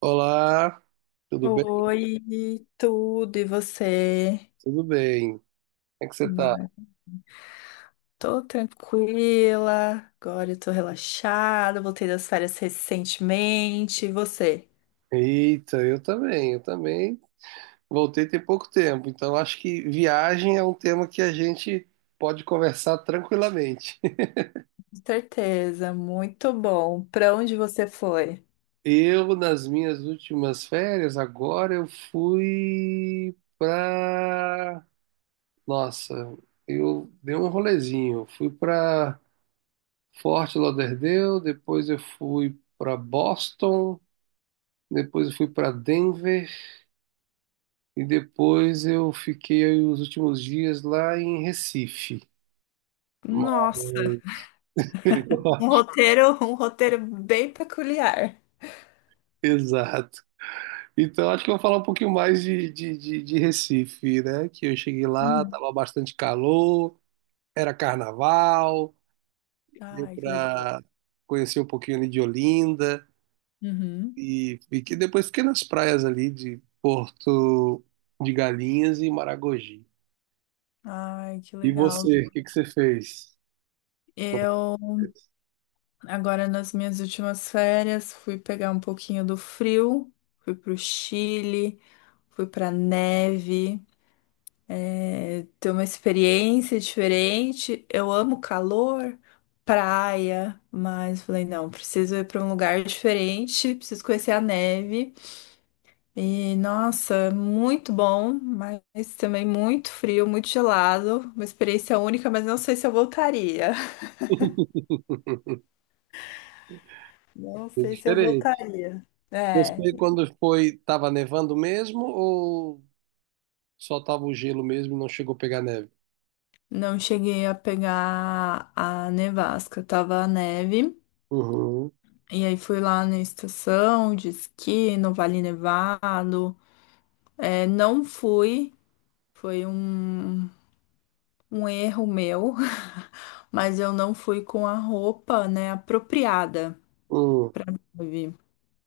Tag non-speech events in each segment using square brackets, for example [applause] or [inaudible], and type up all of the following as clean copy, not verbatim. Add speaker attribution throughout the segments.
Speaker 1: Olá, tudo bem?
Speaker 2: Oi, tudo e você?
Speaker 1: Tudo bem. Como é que você tá?
Speaker 2: Mas tô tranquila, agora eu tô relaxada, voltei das férias recentemente. E você?
Speaker 1: Eita, eu também, eu também. Voltei tem pouco tempo, então acho que viagem é um tema que a gente pode conversar tranquilamente. [laughs]
Speaker 2: Com certeza, muito bom. Pra onde você foi?
Speaker 1: Eu, nas minhas últimas férias, agora eu fui pra. Nossa, eu dei um rolezinho. Eu fui pra Fort Lauderdale, depois eu fui pra Boston, depois eu fui pra Denver. E depois eu fiquei os últimos dias lá em Recife.
Speaker 2: Nossa,
Speaker 1: Mas-
Speaker 2: um
Speaker 1: [laughs]
Speaker 2: roteiro, [laughs] um roteiro bem peculiar.
Speaker 1: Exato. Então acho que eu vou falar um pouquinho mais de Recife, né? Que eu cheguei lá,
Speaker 2: Uhum.
Speaker 1: tava bastante calor, era carnaval, deu
Speaker 2: Ai, que legal.
Speaker 1: para conhecer um pouquinho ali de Olinda
Speaker 2: Uhum.
Speaker 1: e fiquei, depois fiquei nas praias ali de Porto de Galinhas e Maragogi.
Speaker 2: Ai, que
Speaker 1: E
Speaker 2: legal.
Speaker 1: você, o que que você fez?
Speaker 2: Eu
Speaker 1: [laughs]
Speaker 2: Agora, nas minhas últimas férias, fui pegar um pouquinho do frio, fui pro Chile, fui pra neve, ter uma experiência diferente. Eu amo calor, praia, mas falei, não, preciso ir pra um lugar diferente, preciso conhecer a neve. E nossa, muito bom, mas também muito frio, muito gelado. Uma experiência única, mas não sei se eu voltaria. [laughs] Não
Speaker 1: Foi
Speaker 2: sei se eu
Speaker 1: diferente.
Speaker 2: voltaria. É.
Speaker 1: Você, quando foi, tava nevando mesmo ou só tava o gelo mesmo e não chegou a pegar neve?
Speaker 2: Não cheguei a pegar a nevasca, tava a neve.
Speaker 1: Uhum,
Speaker 2: E aí fui lá na estação de esqui, no Vale Nevado. É, não fui, foi um erro meu, [laughs] mas eu não fui com a roupa, né, apropriada.
Speaker 1: hum,
Speaker 2: Sabe?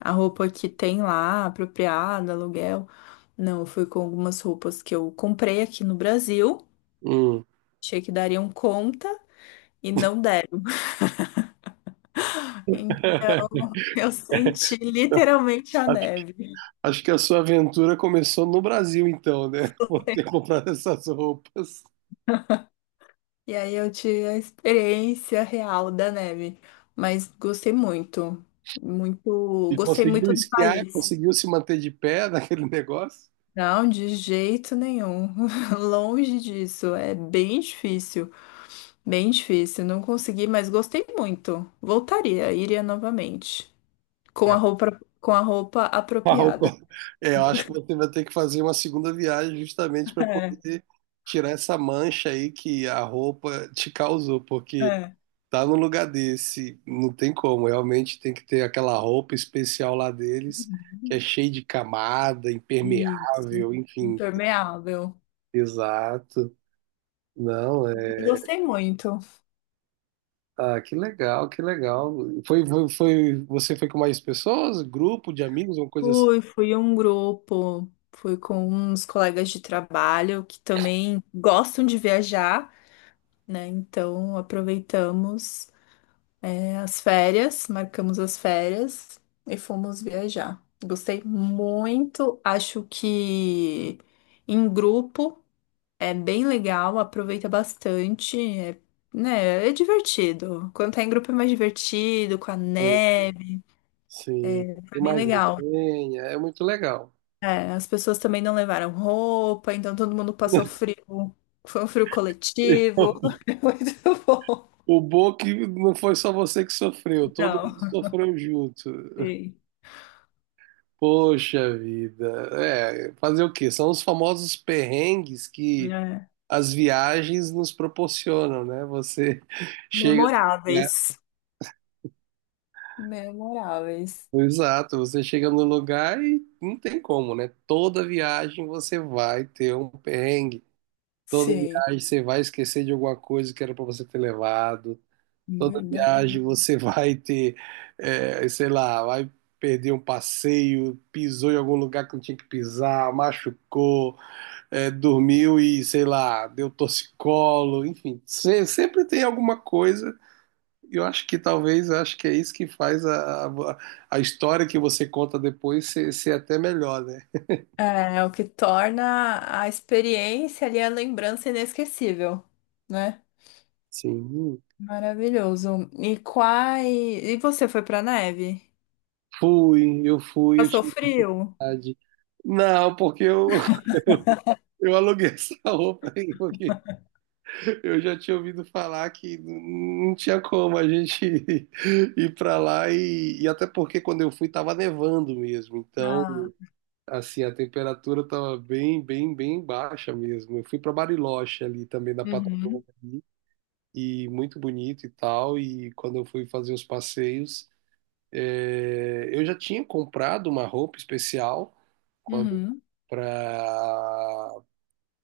Speaker 2: A roupa que tem lá, apropriada, aluguel. Não, eu fui com algumas roupas que eu comprei aqui no Brasil.
Speaker 1: hum.
Speaker 2: Achei que dariam conta e não deram.
Speaker 1: [laughs]
Speaker 2: Eu senti literalmente a
Speaker 1: Acho,
Speaker 2: neve.
Speaker 1: acho que a sua aventura começou no Brasil, então, né? [laughs] Por ter comprado essas roupas.
Speaker 2: E aí eu tive a experiência real da neve. Mas gostei muito. Muito.
Speaker 1: E
Speaker 2: Gostei
Speaker 1: conseguiu
Speaker 2: muito do
Speaker 1: esquiar,
Speaker 2: país.
Speaker 1: conseguiu se manter de pé [laughs] naquele negócio?
Speaker 2: Não, de jeito nenhum. [laughs] Longe disso. É bem difícil. Bem difícil. Não consegui, mas gostei muito. Voltaria, iria novamente.
Speaker 1: Ah. [laughs]
Speaker 2: Com a roupa
Speaker 1: A roupa.
Speaker 2: apropriada.
Speaker 1: É, eu acho que
Speaker 2: [laughs]
Speaker 1: você vai ter que fazer uma segunda viagem justamente para
Speaker 2: É,
Speaker 1: poder tirar essa mancha aí que a roupa te causou, porque
Speaker 2: é.
Speaker 1: tá no lugar desse, não tem como. Realmente tem que ter aquela roupa especial lá deles, que é cheia de camada,
Speaker 2: Isso.
Speaker 1: impermeável, enfim.
Speaker 2: Impermeável.
Speaker 1: Exato. Não, é.
Speaker 2: Eu gostei muito.
Speaker 1: Ah, que legal, que legal. Você foi com mais pessoas? Grupo de amigos, uma coisa assim?
Speaker 2: Fui, fui um grupo, fui com uns colegas de trabalho que também gostam de viajar, né? Então aproveitamos, as férias, marcamos as férias e fomos viajar. Gostei muito, acho que em grupo é bem legal, aproveita bastante, né? É divertido. Quando tá em grupo é mais divertido, com a
Speaker 1: Sim,
Speaker 2: neve,
Speaker 1: sim.
Speaker 2: foi
Speaker 1: Tem
Speaker 2: bem
Speaker 1: mais
Speaker 2: legal.
Speaker 1: resenha, é muito legal.
Speaker 2: É, as pessoas também não levaram roupa, então todo mundo passou frio. Foi um frio coletivo.
Speaker 1: [laughs]
Speaker 2: [laughs] Foi muito bom.
Speaker 1: O bom é que não foi só você que sofreu, todo
Speaker 2: Não,
Speaker 1: mundo sofreu junto.
Speaker 2: sim.
Speaker 1: Poxa vida. É, fazer o quê? São os famosos perrengues que
Speaker 2: É.
Speaker 1: as viagens nos proporcionam, né? Você [laughs] chega, né?
Speaker 2: Memoráveis. Memoráveis.
Speaker 1: Exato, você chega no lugar e não tem como, né? Toda viagem você vai ter um perrengue. Toda
Speaker 2: Sim,
Speaker 1: viagem você vai esquecer de alguma coisa que era para você ter levado. Toda
Speaker 2: verdade.
Speaker 1: viagem você [laughs] vai ter, é, sei lá, vai perder um passeio, pisou em algum lugar que não tinha que pisar, machucou. É, dormiu e, sei lá, deu torcicolo, enfim, sempre tem alguma coisa. E eu acho que talvez, eu acho que é isso que faz a história que você conta depois ser, ser até melhor, né?
Speaker 2: É, é o que torna a experiência ali a lembrança inesquecível, né?
Speaker 1: Sim,
Speaker 2: Maravilhoso. E quais... E você foi pra neve?
Speaker 1: fui, eu fui,
Speaker 2: Passou frio?
Speaker 1: utilidade. Não, porque eu, [laughs] eu eu aluguei essa roupa aí, porque eu já tinha ouvido falar que não tinha como a gente [laughs] ir pra lá e até porque quando eu fui tava nevando mesmo, então
Speaker 2: Ah,
Speaker 1: assim, a temperatura estava bem, bem, bem baixa mesmo. Eu fui para Bariloche ali também da
Speaker 2: uhum,
Speaker 1: Patagônia ali, e muito bonito e tal. E quando eu fui fazer os passeios, eu já tinha comprado uma roupa especial quando
Speaker 2: uhum,
Speaker 1: para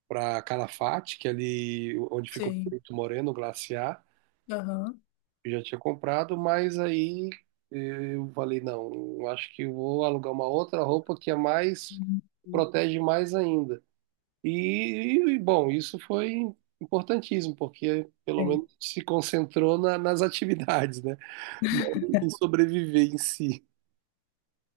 Speaker 1: para Calafate, que é ali onde fica o
Speaker 2: sim,
Speaker 1: Perito Moreno, o glaciar.
Speaker 2: aham.
Speaker 1: Eu já tinha comprado, mas aí eu falei, não, eu acho que eu vou alugar uma outra roupa que é mais protege mais ainda. E, bom, isso foi importantíssimo, porque pelo
Speaker 2: Sei.
Speaker 1: menos se concentrou nas atividades, né? Não em sobreviver em si.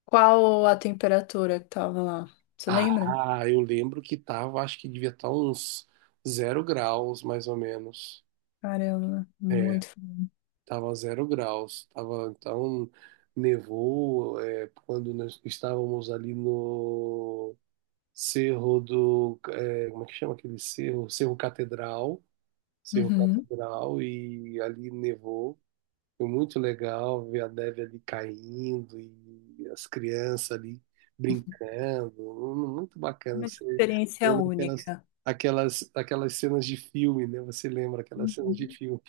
Speaker 2: Qual a temperatura que tava lá? Você lembra?
Speaker 1: Ah, eu lembro que tava, acho que devia estar uns zero graus, mais ou menos.
Speaker 2: Caramba,
Speaker 1: É,
Speaker 2: muito frio.
Speaker 1: tava zero graus. Tava, então, nevou, é, quando nós estávamos ali no Cerro do, é, como é que chama aquele cerro? Cerro Catedral. Cerro
Speaker 2: Uhum.
Speaker 1: Catedral e ali nevou. Foi muito legal ver a neve ali caindo e as crianças ali brincando. Muito bacana.
Speaker 2: Uma
Speaker 1: Você
Speaker 2: experiência
Speaker 1: lembra aquelas,
Speaker 2: única.
Speaker 1: aquelas cenas de filme, né? Você lembra aquelas cenas de
Speaker 2: Uhum.
Speaker 1: filme.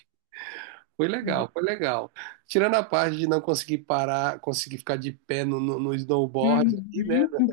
Speaker 1: Foi legal, foi legal. Tirando a parte de não conseguir parar, conseguir ficar de pé no snowboard ali, né?
Speaker 2: Uhum.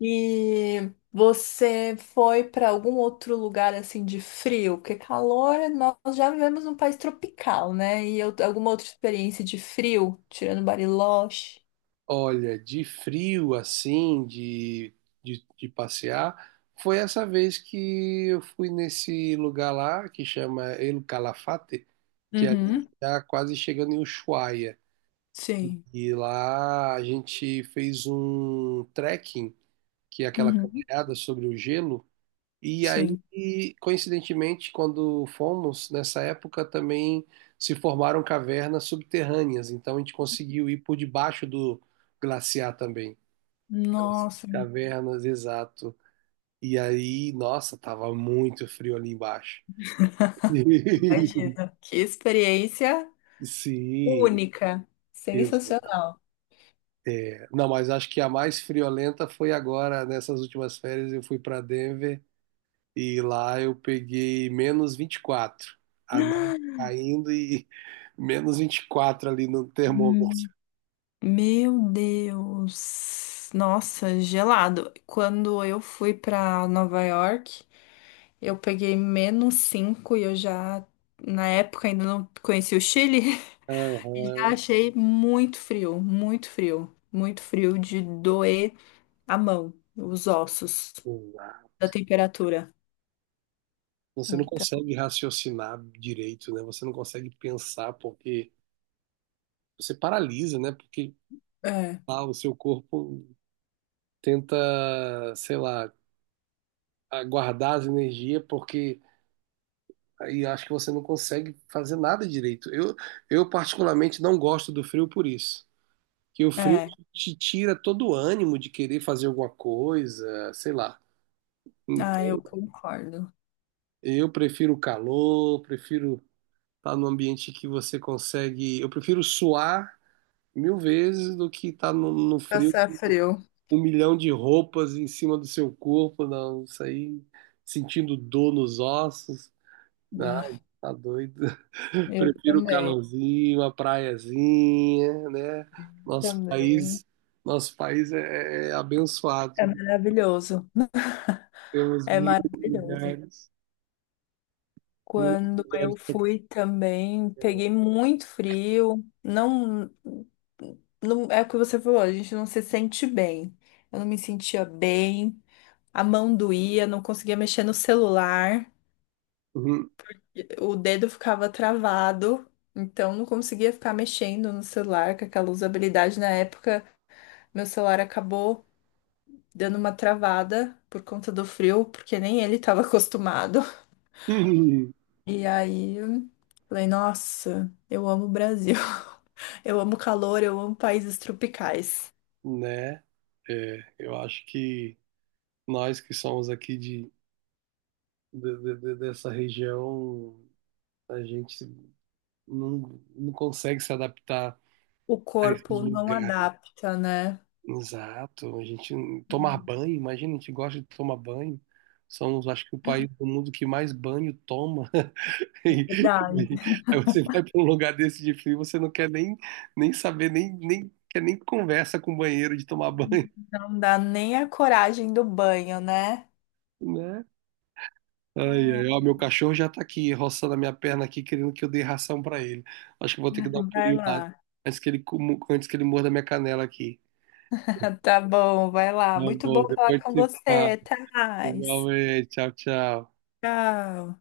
Speaker 2: E você foi para algum outro lugar assim de frio? Porque calor, nós já vivemos num país tropical, né? Alguma outra experiência de frio, tirando Bariloche?
Speaker 1: Olha, de frio assim, de passear, foi essa vez que eu fui nesse lugar lá que chama El Calafate, que é ali
Speaker 2: Uhum.
Speaker 1: tá quase chegando em Ushuaia.
Speaker 2: Sim.
Speaker 1: E lá a gente fez um trekking, que é aquela
Speaker 2: Uhum.
Speaker 1: caminhada sobre o gelo. E
Speaker 2: Sim.
Speaker 1: aí, coincidentemente, quando fomos, nessa época também se formaram cavernas subterrâneas, então a gente conseguiu ir por debaixo do glaciar também. As
Speaker 2: Nossa.
Speaker 1: cavernas, exato. E aí, nossa, tava muito frio ali embaixo. [laughs]
Speaker 2: Imagina. Que experiência
Speaker 1: Sim,
Speaker 2: única.
Speaker 1: isso.
Speaker 2: Sensacional.
Speaker 1: Não, mas acho que a mais friolenta foi agora, nessas últimas férias, eu fui para Denver e lá eu peguei menos 24. A neve caindo e [laughs] menos 24 ali no termômetro.
Speaker 2: Hum, Meu Deus. Nossa, gelado. Quando eu fui para Nova York, eu peguei -5 e eu já, na época, ainda não conhecia o Chile. [laughs] E já
Speaker 1: Aham,
Speaker 2: achei muito frio, muito frio, muito frio de doer a mão, os ossos,
Speaker 1: exato.
Speaker 2: da temperatura.
Speaker 1: Você não
Speaker 2: Então,
Speaker 1: consegue raciocinar direito, né? Você não consegue pensar porque você paralisa, né? Porque
Speaker 2: é,
Speaker 1: lá, o seu corpo tenta, sei lá, guardar as energias, porque aí acho que você não consegue fazer nada direito. Eu particularmente não gosto do frio por isso. Que o frio
Speaker 2: é.
Speaker 1: te tira todo o ânimo de querer fazer alguma coisa, sei lá.
Speaker 2: Ah, eu
Speaker 1: Então,
Speaker 2: concordo.
Speaker 1: eu prefiro o calor, prefiro estar num ambiente que você consegue. Eu prefiro suar 1.000 vezes do que estar no frio
Speaker 2: Passar frio.
Speaker 1: 1.000.000 de roupas em cima do seu corpo, não, isso aí, sentindo dor nos ossos, não,
Speaker 2: Ah,
Speaker 1: tá doido. [laughs]
Speaker 2: eu
Speaker 1: Prefiro o
Speaker 2: também.
Speaker 1: calorzinho, a praiazinha, né? Nosso
Speaker 2: Também.
Speaker 1: país, nosso país é
Speaker 2: É
Speaker 1: abençoado,
Speaker 2: maravilhoso. [laughs]
Speaker 1: temos
Speaker 2: É maravilhoso.
Speaker 1: muitos
Speaker 2: Quando eu
Speaker 1: lugares,
Speaker 2: fui também, peguei muito frio. Não, não é o que você falou, a gente não se sente bem. Eu não me sentia bem, a mão doía, não conseguia mexer no celular,
Speaker 1: Uhum.
Speaker 2: o dedo ficava travado, então não conseguia ficar mexendo no celular com aquela usabilidade. Na época, meu celular acabou dando uma travada por conta do frio, porque nem ele estava [laughs] acostumado.
Speaker 1: [laughs]
Speaker 2: E aí, falei, nossa, eu amo o Brasil. [laughs] Eu amo calor, eu amo países tropicais.
Speaker 1: né? É, eu acho que nós que somos aqui de, dessa região, a gente não consegue se adaptar
Speaker 2: O
Speaker 1: a esses
Speaker 2: corpo não
Speaker 1: lugares.
Speaker 2: adapta, né?
Speaker 1: Exato. A gente tomar banho, imagina, a gente gosta de tomar banho. Somos, acho que, o país do mundo que mais banho toma. [laughs] E-
Speaker 2: Verdade.
Speaker 1: e aí você vai para um lugar desse de frio, você não quer nem, nem, saber, nem quer nem conversa com o banheiro de tomar banho,
Speaker 2: Não dá nem a coragem do banho, né?
Speaker 1: [laughs] né? Ai,
Speaker 2: Ah,
Speaker 1: ai, ó, meu cachorro já tá aqui, roçando a minha perna aqui, querendo que eu dê ração para ele. Acho que vou ter que dar um
Speaker 2: vai
Speaker 1: pulinho lá,
Speaker 2: lá.
Speaker 1: antes que ele, antes que ele morda minha canela aqui.
Speaker 2: [laughs] Tá bom, vai
Speaker 1: Tá
Speaker 2: lá. Muito bom
Speaker 1: bom,
Speaker 2: falar
Speaker 1: depois
Speaker 2: com
Speaker 1: te falo.
Speaker 2: você, Thais.
Speaker 1: Igualmente, tchau, tchau.
Speaker 2: Tchau.